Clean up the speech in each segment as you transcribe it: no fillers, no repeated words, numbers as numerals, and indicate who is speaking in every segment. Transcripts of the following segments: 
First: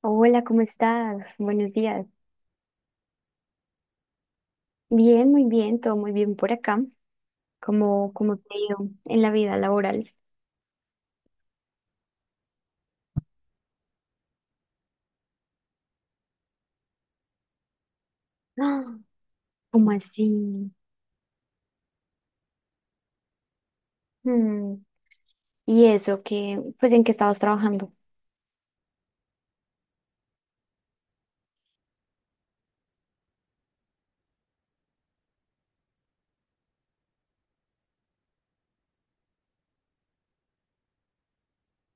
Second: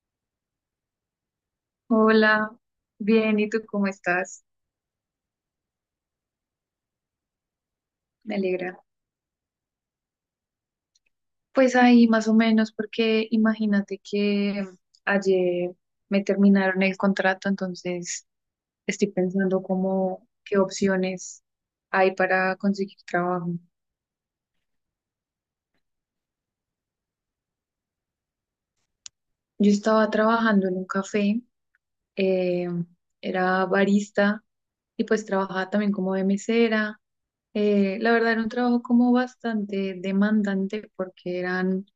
Speaker 1: Hola, ¿cómo estás? Buenos días.
Speaker 2: Hola, bien, ¿y tú cómo estás?
Speaker 1: Bien, muy bien, todo muy bien por acá. ¿Cómo,
Speaker 2: Me
Speaker 1: cómo te ha
Speaker 2: alegra.
Speaker 1: ido en la vida laboral?
Speaker 2: Pues ahí más o menos, porque imagínate que ayer me terminaron el contrato, entonces
Speaker 1: ¡Ah!
Speaker 2: estoy pensando
Speaker 1: ¿Cómo
Speaker 2: cómo, qué
Speaker 1: así?
Speaker 2: opciones hay para conseguir trabajo.
Speaker 1: Mm, ¿y eso que, pues en qué estabas trabajando?
Speaker 2: Yo estaba trabajando en un café, eh, era barista y pues trabajaba también como de mesera. La verdad era un trabajo como bastante demandante porque eran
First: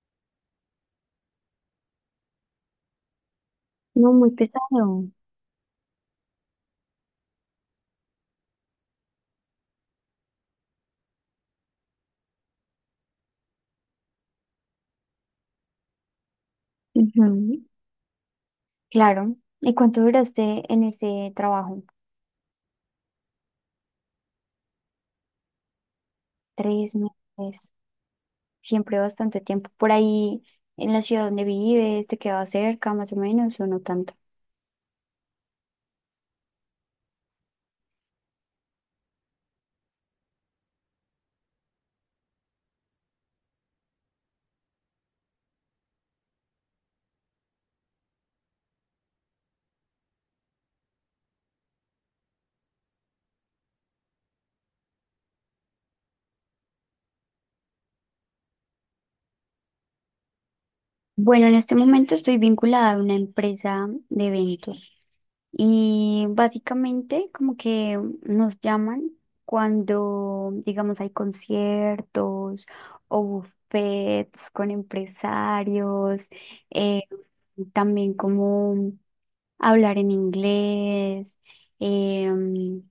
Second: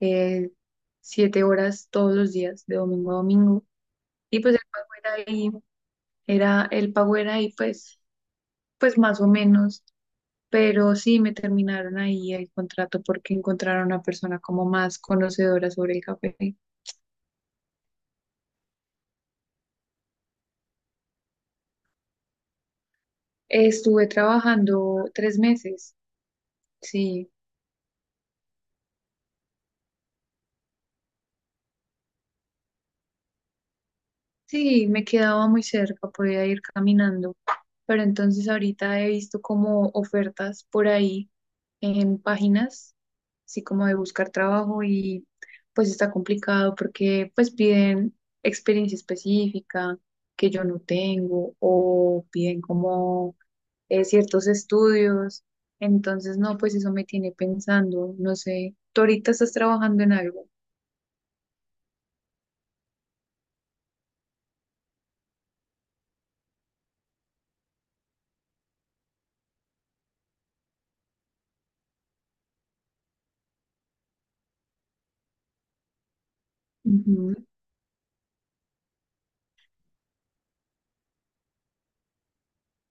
Speaker 2: eh, 7 horas todos los días, de domingo a domingo.
Speaker 1: No, muy
Speaker 2: Y pues el pago
Speaker 1: pesado.
Speaker 2: era ahí, era, el pago era ahí pues más o menos, pero sí me terminaron ahí el contrato porque encontraron a una persona como más conocedora sobre el café.
Speaker 1: Ujú, claro. ¿Y cuánto duraste en ese trabajo?
Speaker 2: Estuve trabajando 3 meses,
Speaker 1: Tres
Speaker 2: sí.
Speaker 1: meses, siempre bastante tiempo. Por ahí, en la ciudad donde vives, ¿te quedaba cerca más o menos o no tanto?
Speaker 2: Sí, me quedaba muy cerca, podía ir caminando, pero entonces ahorita he visto como ofertas por ahí en páginas, así como de buscar trabajo y pues está complicado porque pues piden experiencia específica que yo no tengo o piden como ciertos estudios, entonces no, pues eso me tiene pensando, no sé, tú ahorita estás trabajando en algo.
Speaker 1: Bueno, en este momento estoy vinculada a una empresa de eventos. Y básicamente como que nos llaman cuando, digamos, hay conciertos o buffets con empresarios, eh,
Speaker 2: Ujú,
Speaker 1: también como hablar en inglés, em,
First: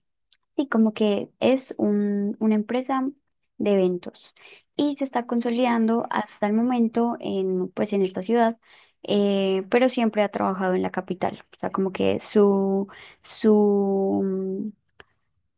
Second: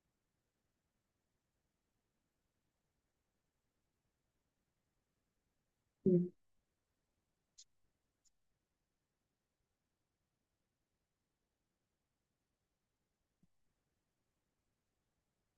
Speaker 1: sí, como que es una empresa de eventos y se está consolidando
Speaker 2: sí,
Speaker 1: hasta el momento en, pues, en esta ciudad, pero siempre ha trabajado en la capital. O sea, como que su,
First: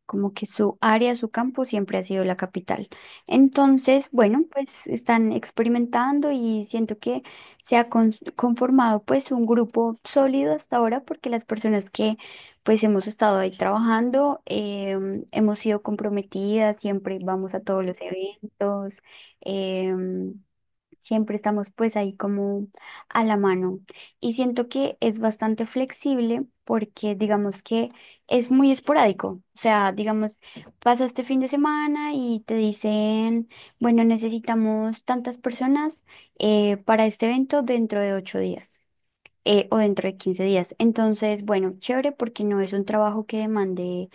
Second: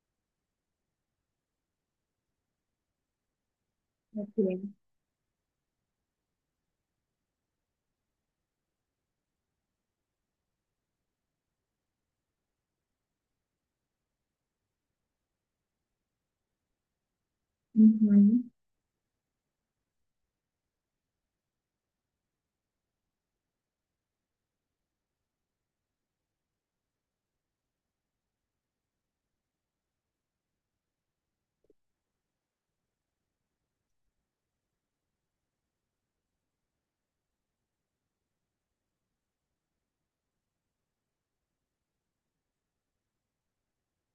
Speaker 1: como que su área, su campo siempre ha sido la capital. Entonces, bueno,
Speaker 2: ok,
Speaker 1: pues están experimentando y siento que se ha conformado pues un grupo sólido hasta ahora porque las personas que pues hemos estado ahí trabajando, hemos sido comprometidas, siempre vamos a todos los
Speaker 2: ujú,
Speaker 1: eventos, em, siempre estamos pues ahí como a la mano. Y siento que es bastante flexible porque digamos que es muy esporádico. O sea, digamos, pasa este fin de semana y te dicen, bueno, necesitamos tantas personas para este evento dentro de 8 días o dentro de 15 días. Entonces, bueno, chévere porque no es un trabajo que demande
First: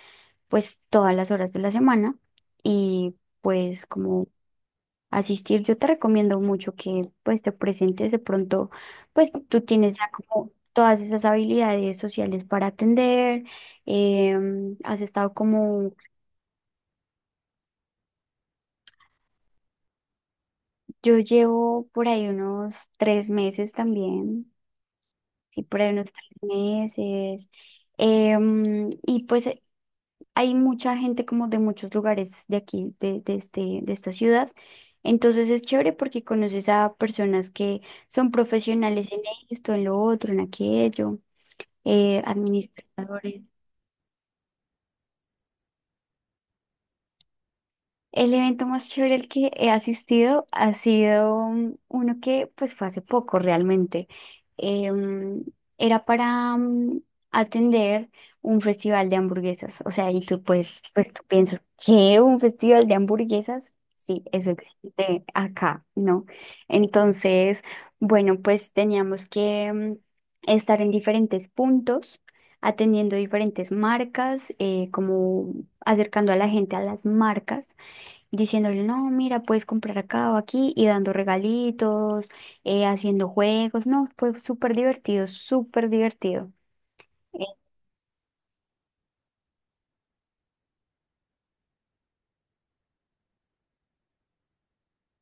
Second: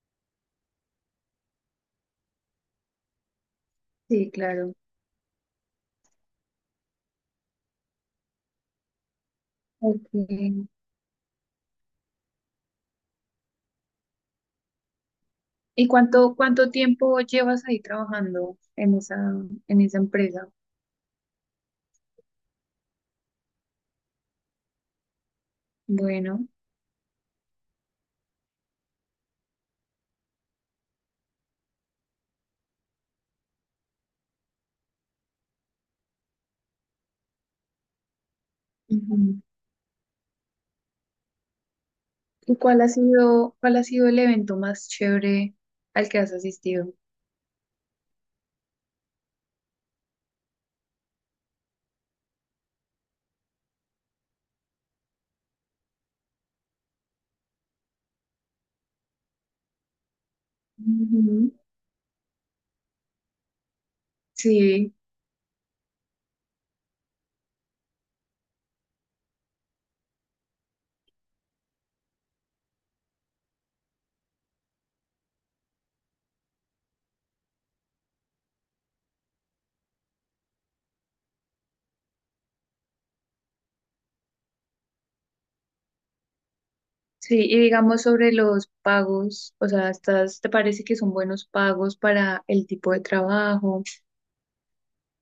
Speaker 1: pues todas las horas de la semana y pues como
Speaker 2: sí, claro.
Speaker 1: asistir. Yo te recomiendo mucho que pues te presentes de pronto, pues tú tienes
Speaker 2: Ok.
Speaker 1: ya como todas esas habilidades sociales para atender, has estado
Speaker 2: ¿Y
Speaker 1: como,
Speaker 2: cuánto tiempo llevas ahí trabajando en esa empresa?
Speaker 1: yo llevo por ahí unos 3 meses también, sí, por ahí unos tres
Speaker 2: Bueno.
Speaker 1: meses. Y pues hay mucha gente como de muchos lugares de aquí, de este, de esta ciudad. Entonces es chévere porque conoces a personas que son profesionales en
Speaker 2: Ujú.
Speaker 1: esto, en lo otro, en aquello,
Speaker 2: ¿Y cuál ha
Speaker 1: administradores.
Speaker 2: sido, cuál ha sido el evento más chévere al que has asistido?
Speaker 1: El evento más chévere al que he asistido ha sido uno que pues fue hace poco realmente. Eh, mm, era para atender un festival de hamburguesas. O sea, y tú pues tú
Speaker 2: Ujú.
Speaker 1: piensas, ¿qué? ¿Un festival de hamburguesas? Sí, eso
Speaker 2: Sí,
Speaker 1: existe acá, ¿no? Entonces, bueno, pues teníamos que estar en diferentes puntos, atendiendo diferentes marcas, como acercando a la gente a las marcas diciéndole, no, mira, puedes comprar acá o aquí, y dando regalitos, haciendo juegos, no, fue súper divertido, súper divertido.
Speaker 2: sí,
Speaker 1: Eh,
Speaker 2: y digamos sobre los pagos, o sea, ¿ te parece que son buenos pagos para el tipo de trabajo?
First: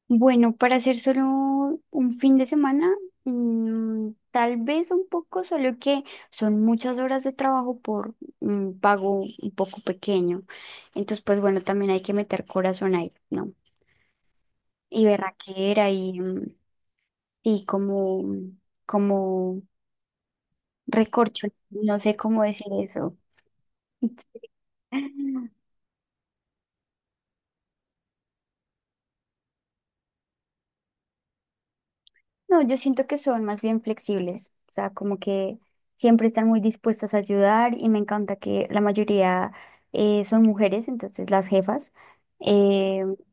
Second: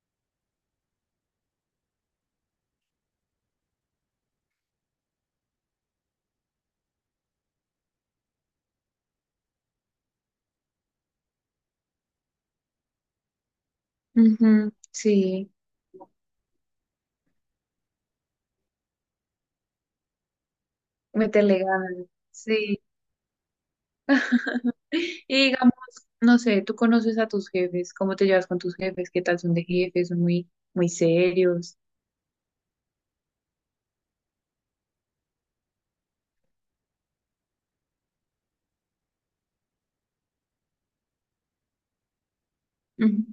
Speaker 1: Bueno, para hacer solo un fin de semana, mm, tal vez un poco, solo que son muchas horas de trabajo por un pago un poco pequeño. Entonces, pues bueno, también hay que meter corazón ahí, ¿no?
Speaker 2: Ujú.
Speaker 1: Y
Speaker 2: Sí,
Speaker 1: berraquera y como, como recorcho,
Speaker 2: meterle
Speaker 1: no
Speaker 2: ganas.
Speaker 1: sé cómo decir
Speaker 2: Sí.
Speaker 1: eso.
Speaker 2: Y
Speaker 1: No,
Speaker 2: digamos, no sé, tú conoces a tus jefes, ¿cómo te llevas con tus jefes? ¿Qué tal son de jefes? ¿Son muy, muy serios?
Speaker 1: yo siento que son más bien flexibles, o sea, como que siempre están muy dispuestas a ayudar y me encanta que la mayoría son mujeres, entonces las jefas, eh,
Speaker 2: Ujú.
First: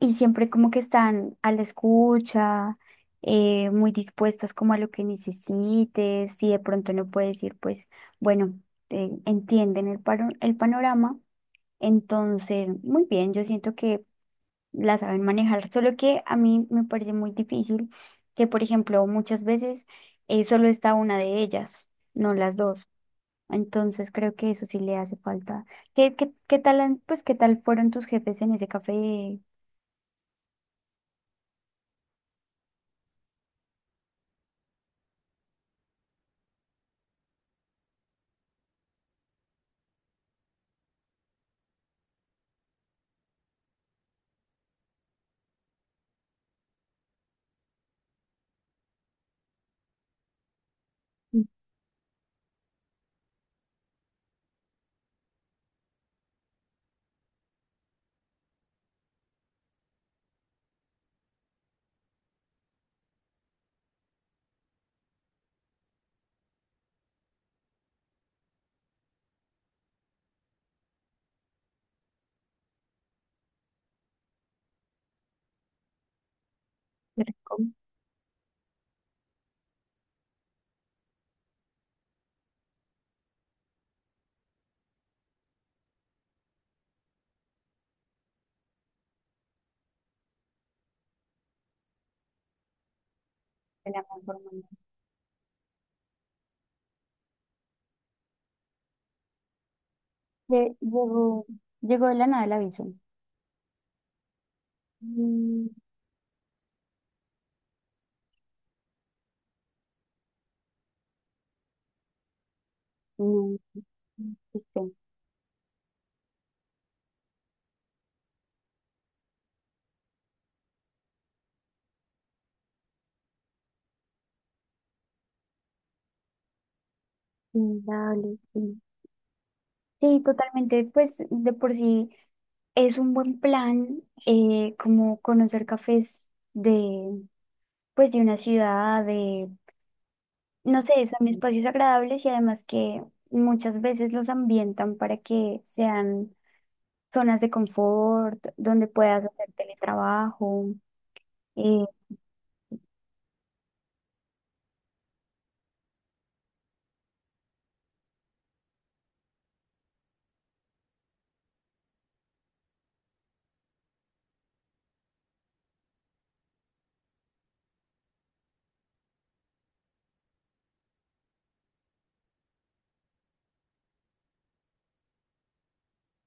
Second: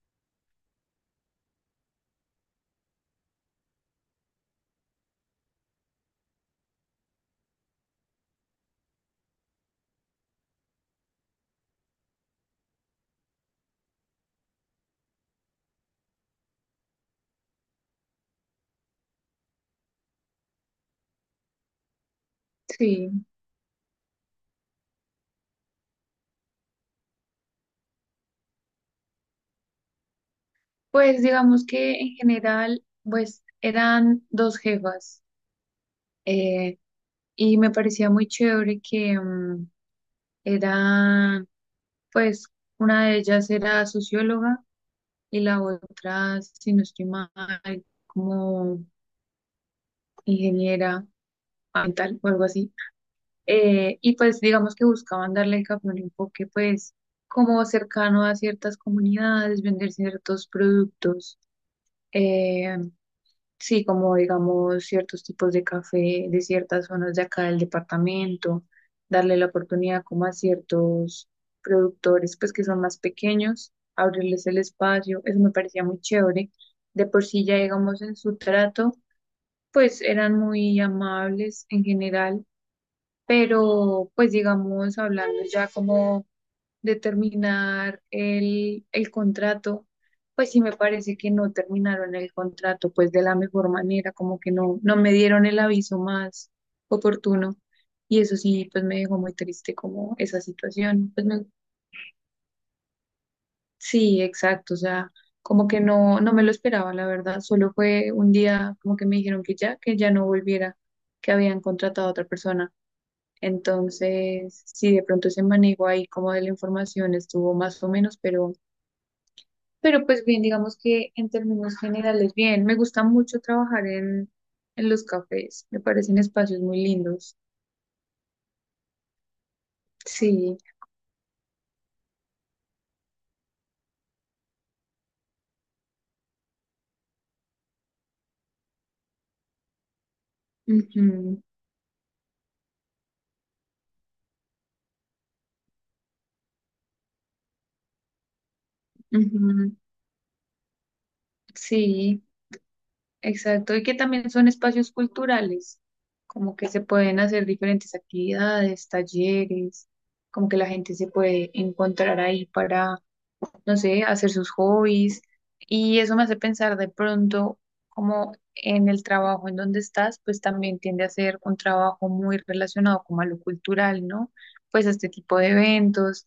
Speaker 1: y siempre como que están a la escucha, muy dispuestas como a lo que necesites, si de pronto no puedes ir, pues bueno, entienden el panorama, entonces, muy bien, yo siento que la saben manejar, solo que a mí me parece muy difícil que, por ejemplo, muchas veces solo está una de ellas, no las dos.
Speaker 2: Sí,
Speaker 1: Entonces creo que eso sí le hace falta. ¿Qué, qué tal, pues, qué tal fueron tus jefes en ese café de
Speaker 2: pues digamos que en general, pues eran dos jefas, eh, y me parecía muy chévere que, eran, pues una de ellas era socióloga y la otra, si no estoy mal, como ingeniera ambiental o algo así. Y pues digamos que buscaban darle al café un enfoque pues como cercano a ciertas comunidades, vender ciertos productos, eh, sí, como digamos ciertos tipos de café de ciertas zonas de acá del departamento, darle la oportunidad como a ciertos productores pues que son más pequeños, abrirles el espacio, eso me parecía muy chévere. De por sí ya
Speaker 1: Rincón?
Speaker 2: digamos en su trato, pues eran muy amables en general, pero pues digamos, hablando ya como de terminar el contrato, pues sí me parece que no terminaron el contrato pues de la mejor
Speaker 1: ¿De la
Speaker 2: manera, como que
Speaker 1: Conformación?
Speaker 2: no, no me dieron el aviso más oportuno, y eso sí, pues me dejó muy triste como esa situación.
Speaker 1: Llegó, llegó de la nada el aviso.
Speaker 2: Sí, exacto, o sea, como
Speaker 1: Mm,
Speaker 2: que no, no me lo esperaba, la verdad, solo fue un día como que me dijeron que ya, no volviera, que habían contratado a otra persona.
Speaker 1: no, no
Speaker 2: Entonces,
Speaker 1: existe.
Speaker 2: sí, de pronto ese manejo ahí como de la información estuvo más o menos, pero pues bien, digamos que en términos generales, bien, me gusta mucho trabajar en los cafés, me parecen espacios muy lindos.
Speaker 1: Inevitable, sí. Sí,
Speaker 2: Sí,
Speaker 1: totalmente. Pues de por sí. Es un buen plan, como conocer cafés de, pues, de una ciudad, de, no sé, son
Speaker 2: ujú,
Speaker 1: espacios agradables y además que muchas veces los ambientan para que sean zonas de confort, donde puedas hacer
Speaker 2: ujú,
Speaker 1: teletrabajo. eh,
Speaker 2: sí, exacto, y que también son espacios culturales, como que se pueden hacer diferentes actividades, talleres, como que la gente se puede encontrar ahí, no sé, hacer sus hobbies. Y eso me hace pensar de pronto como en el trabajo en donde estás, pues también tiende a ser un trabajo muy relacionado como a lo cultural, ¿no? Pues a este tipo de eventos.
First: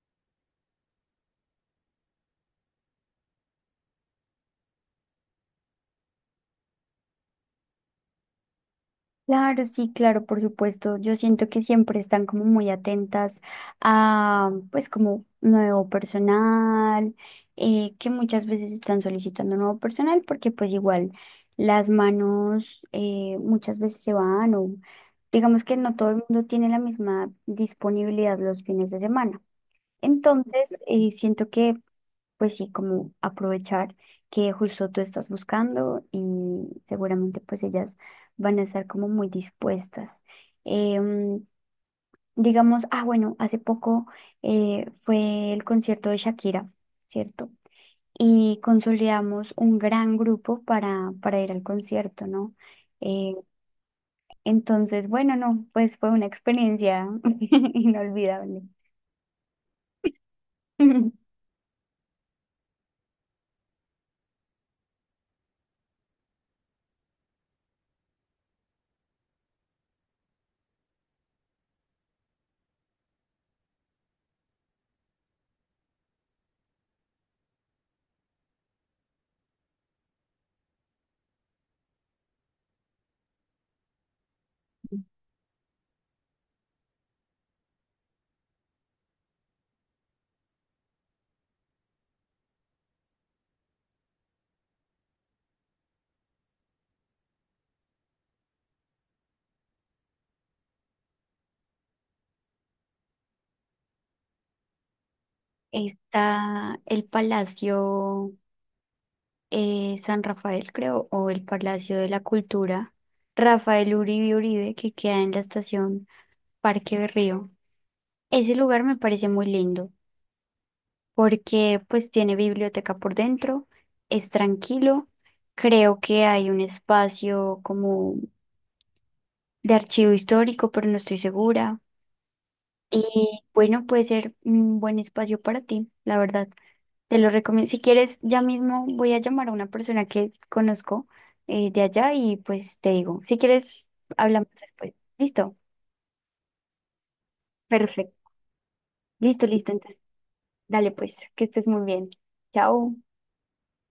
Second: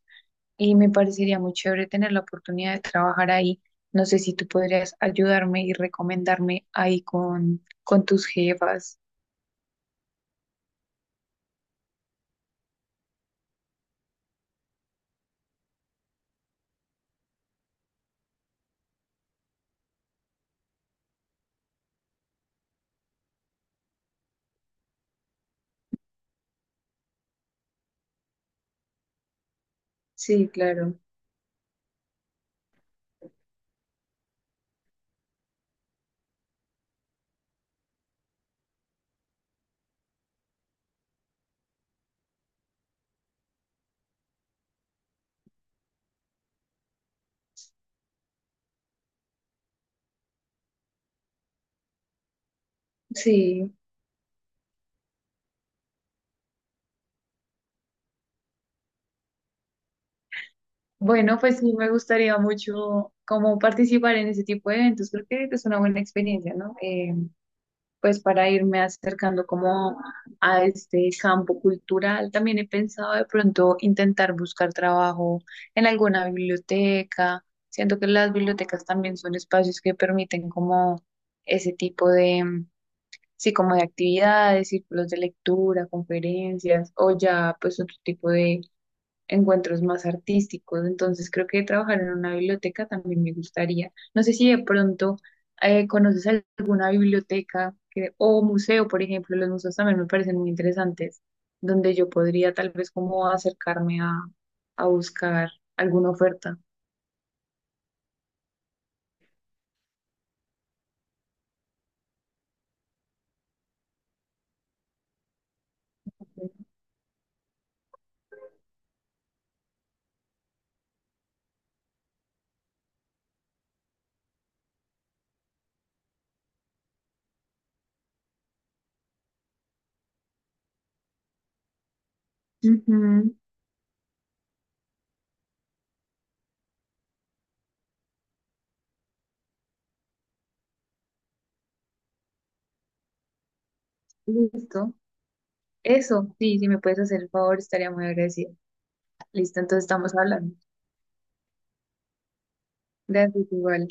Speaker 2: Y me parecería muy chévere tener la oportunidad de trabajar ahí. No sé si tú podrías ayudarme y recomendarme ahí con tus jefas.
Speaker 1: Claro, sí, claro, por supuesto. Yo siento que siempre están como muy atentas a, pues, como nuevo personal, que muchas veces están solicitando nuevo personal porque, pues, igual las manos muchas veces se van o digamos que no todo el mundo tiene la misma disponibilidad los fines de semana.
Speaker 2: Sí,
Speaker 1: Entonces,
Speaker 2: claro.
Speaker 1: siento que pues sí, como aprovechar que justo tú estás buscando y seguramente pues ellas van a estar como muy dispuestas. Em, digamos, ah, bueno, hace poco fue el concierto de Shakira, ¿cierto? Y consolidamos un gran grupo para ir al concierto, ¿no? Eh,
Speaker 2: Sí.
Speaker 1: entonces, bueno, no, pues fue una experiencia inolvidable.
Speaker 2: Bueno, pues sí, me gustaría mucho como participar en ese tipo de eventos. Creo que es una buena experiencia, ¿no? Pues para irme acercando como a este campo cultural. También he pensado de pronto intentar buscar trabajo en alguna biblioteca. Siento que las bibliotecas también son espacios que permiten como ese tipo de, sí, como de actividades, círculos de lectura, conferencias o ya pues otro tipo de encuentros más artísticos. Entonces creo que trabajar en una biblioteca también me gustaría. No sé si de pronto conoces alguna o museo, por ejemplo, los museos también me parecen muy interesantes, donde yo podría tal vez como acercarme a buscar alguna oferta.
Speaker 1: Está el Palacio, San Rafael, creo, o el Palacio de la Cultura, Rafael Uribe Uribe, que queda en la estación Parque Berrío. Ese lugar me parece muy lindo porque pues tiene biblioteca por dentro, es tranquilo, creo que hay un espacio como de archivo histórico, pero no estoy segura.
Speaker 2: Ujú.
Speaker 1: Y bueno, puede ser un buen espacio para ti, la verdad. Te lo recomiendo. Si quieres, ya mismo voy a llamar a una persona que conozco de allá y pues te digo, si quieres, hablamos
Speaker 2: Listo.
Speaker 1: después. Listo,
Speaker 2: Eso, sí, si me puedes hacer el favor, estaría muy
Speaker 1: perfecto.
Speaker 2: agradecida.
Speaker 1: Listo,
Speaker 2: Listo,
Speaker 1: listo.
Speaker 2: entonces
Speaker 1: Entonces,
Speaker 2: estamos hablando.
Speaker 1: dale pues, que estés muy bien. Chao.
Speaker 2: Gracias, igual.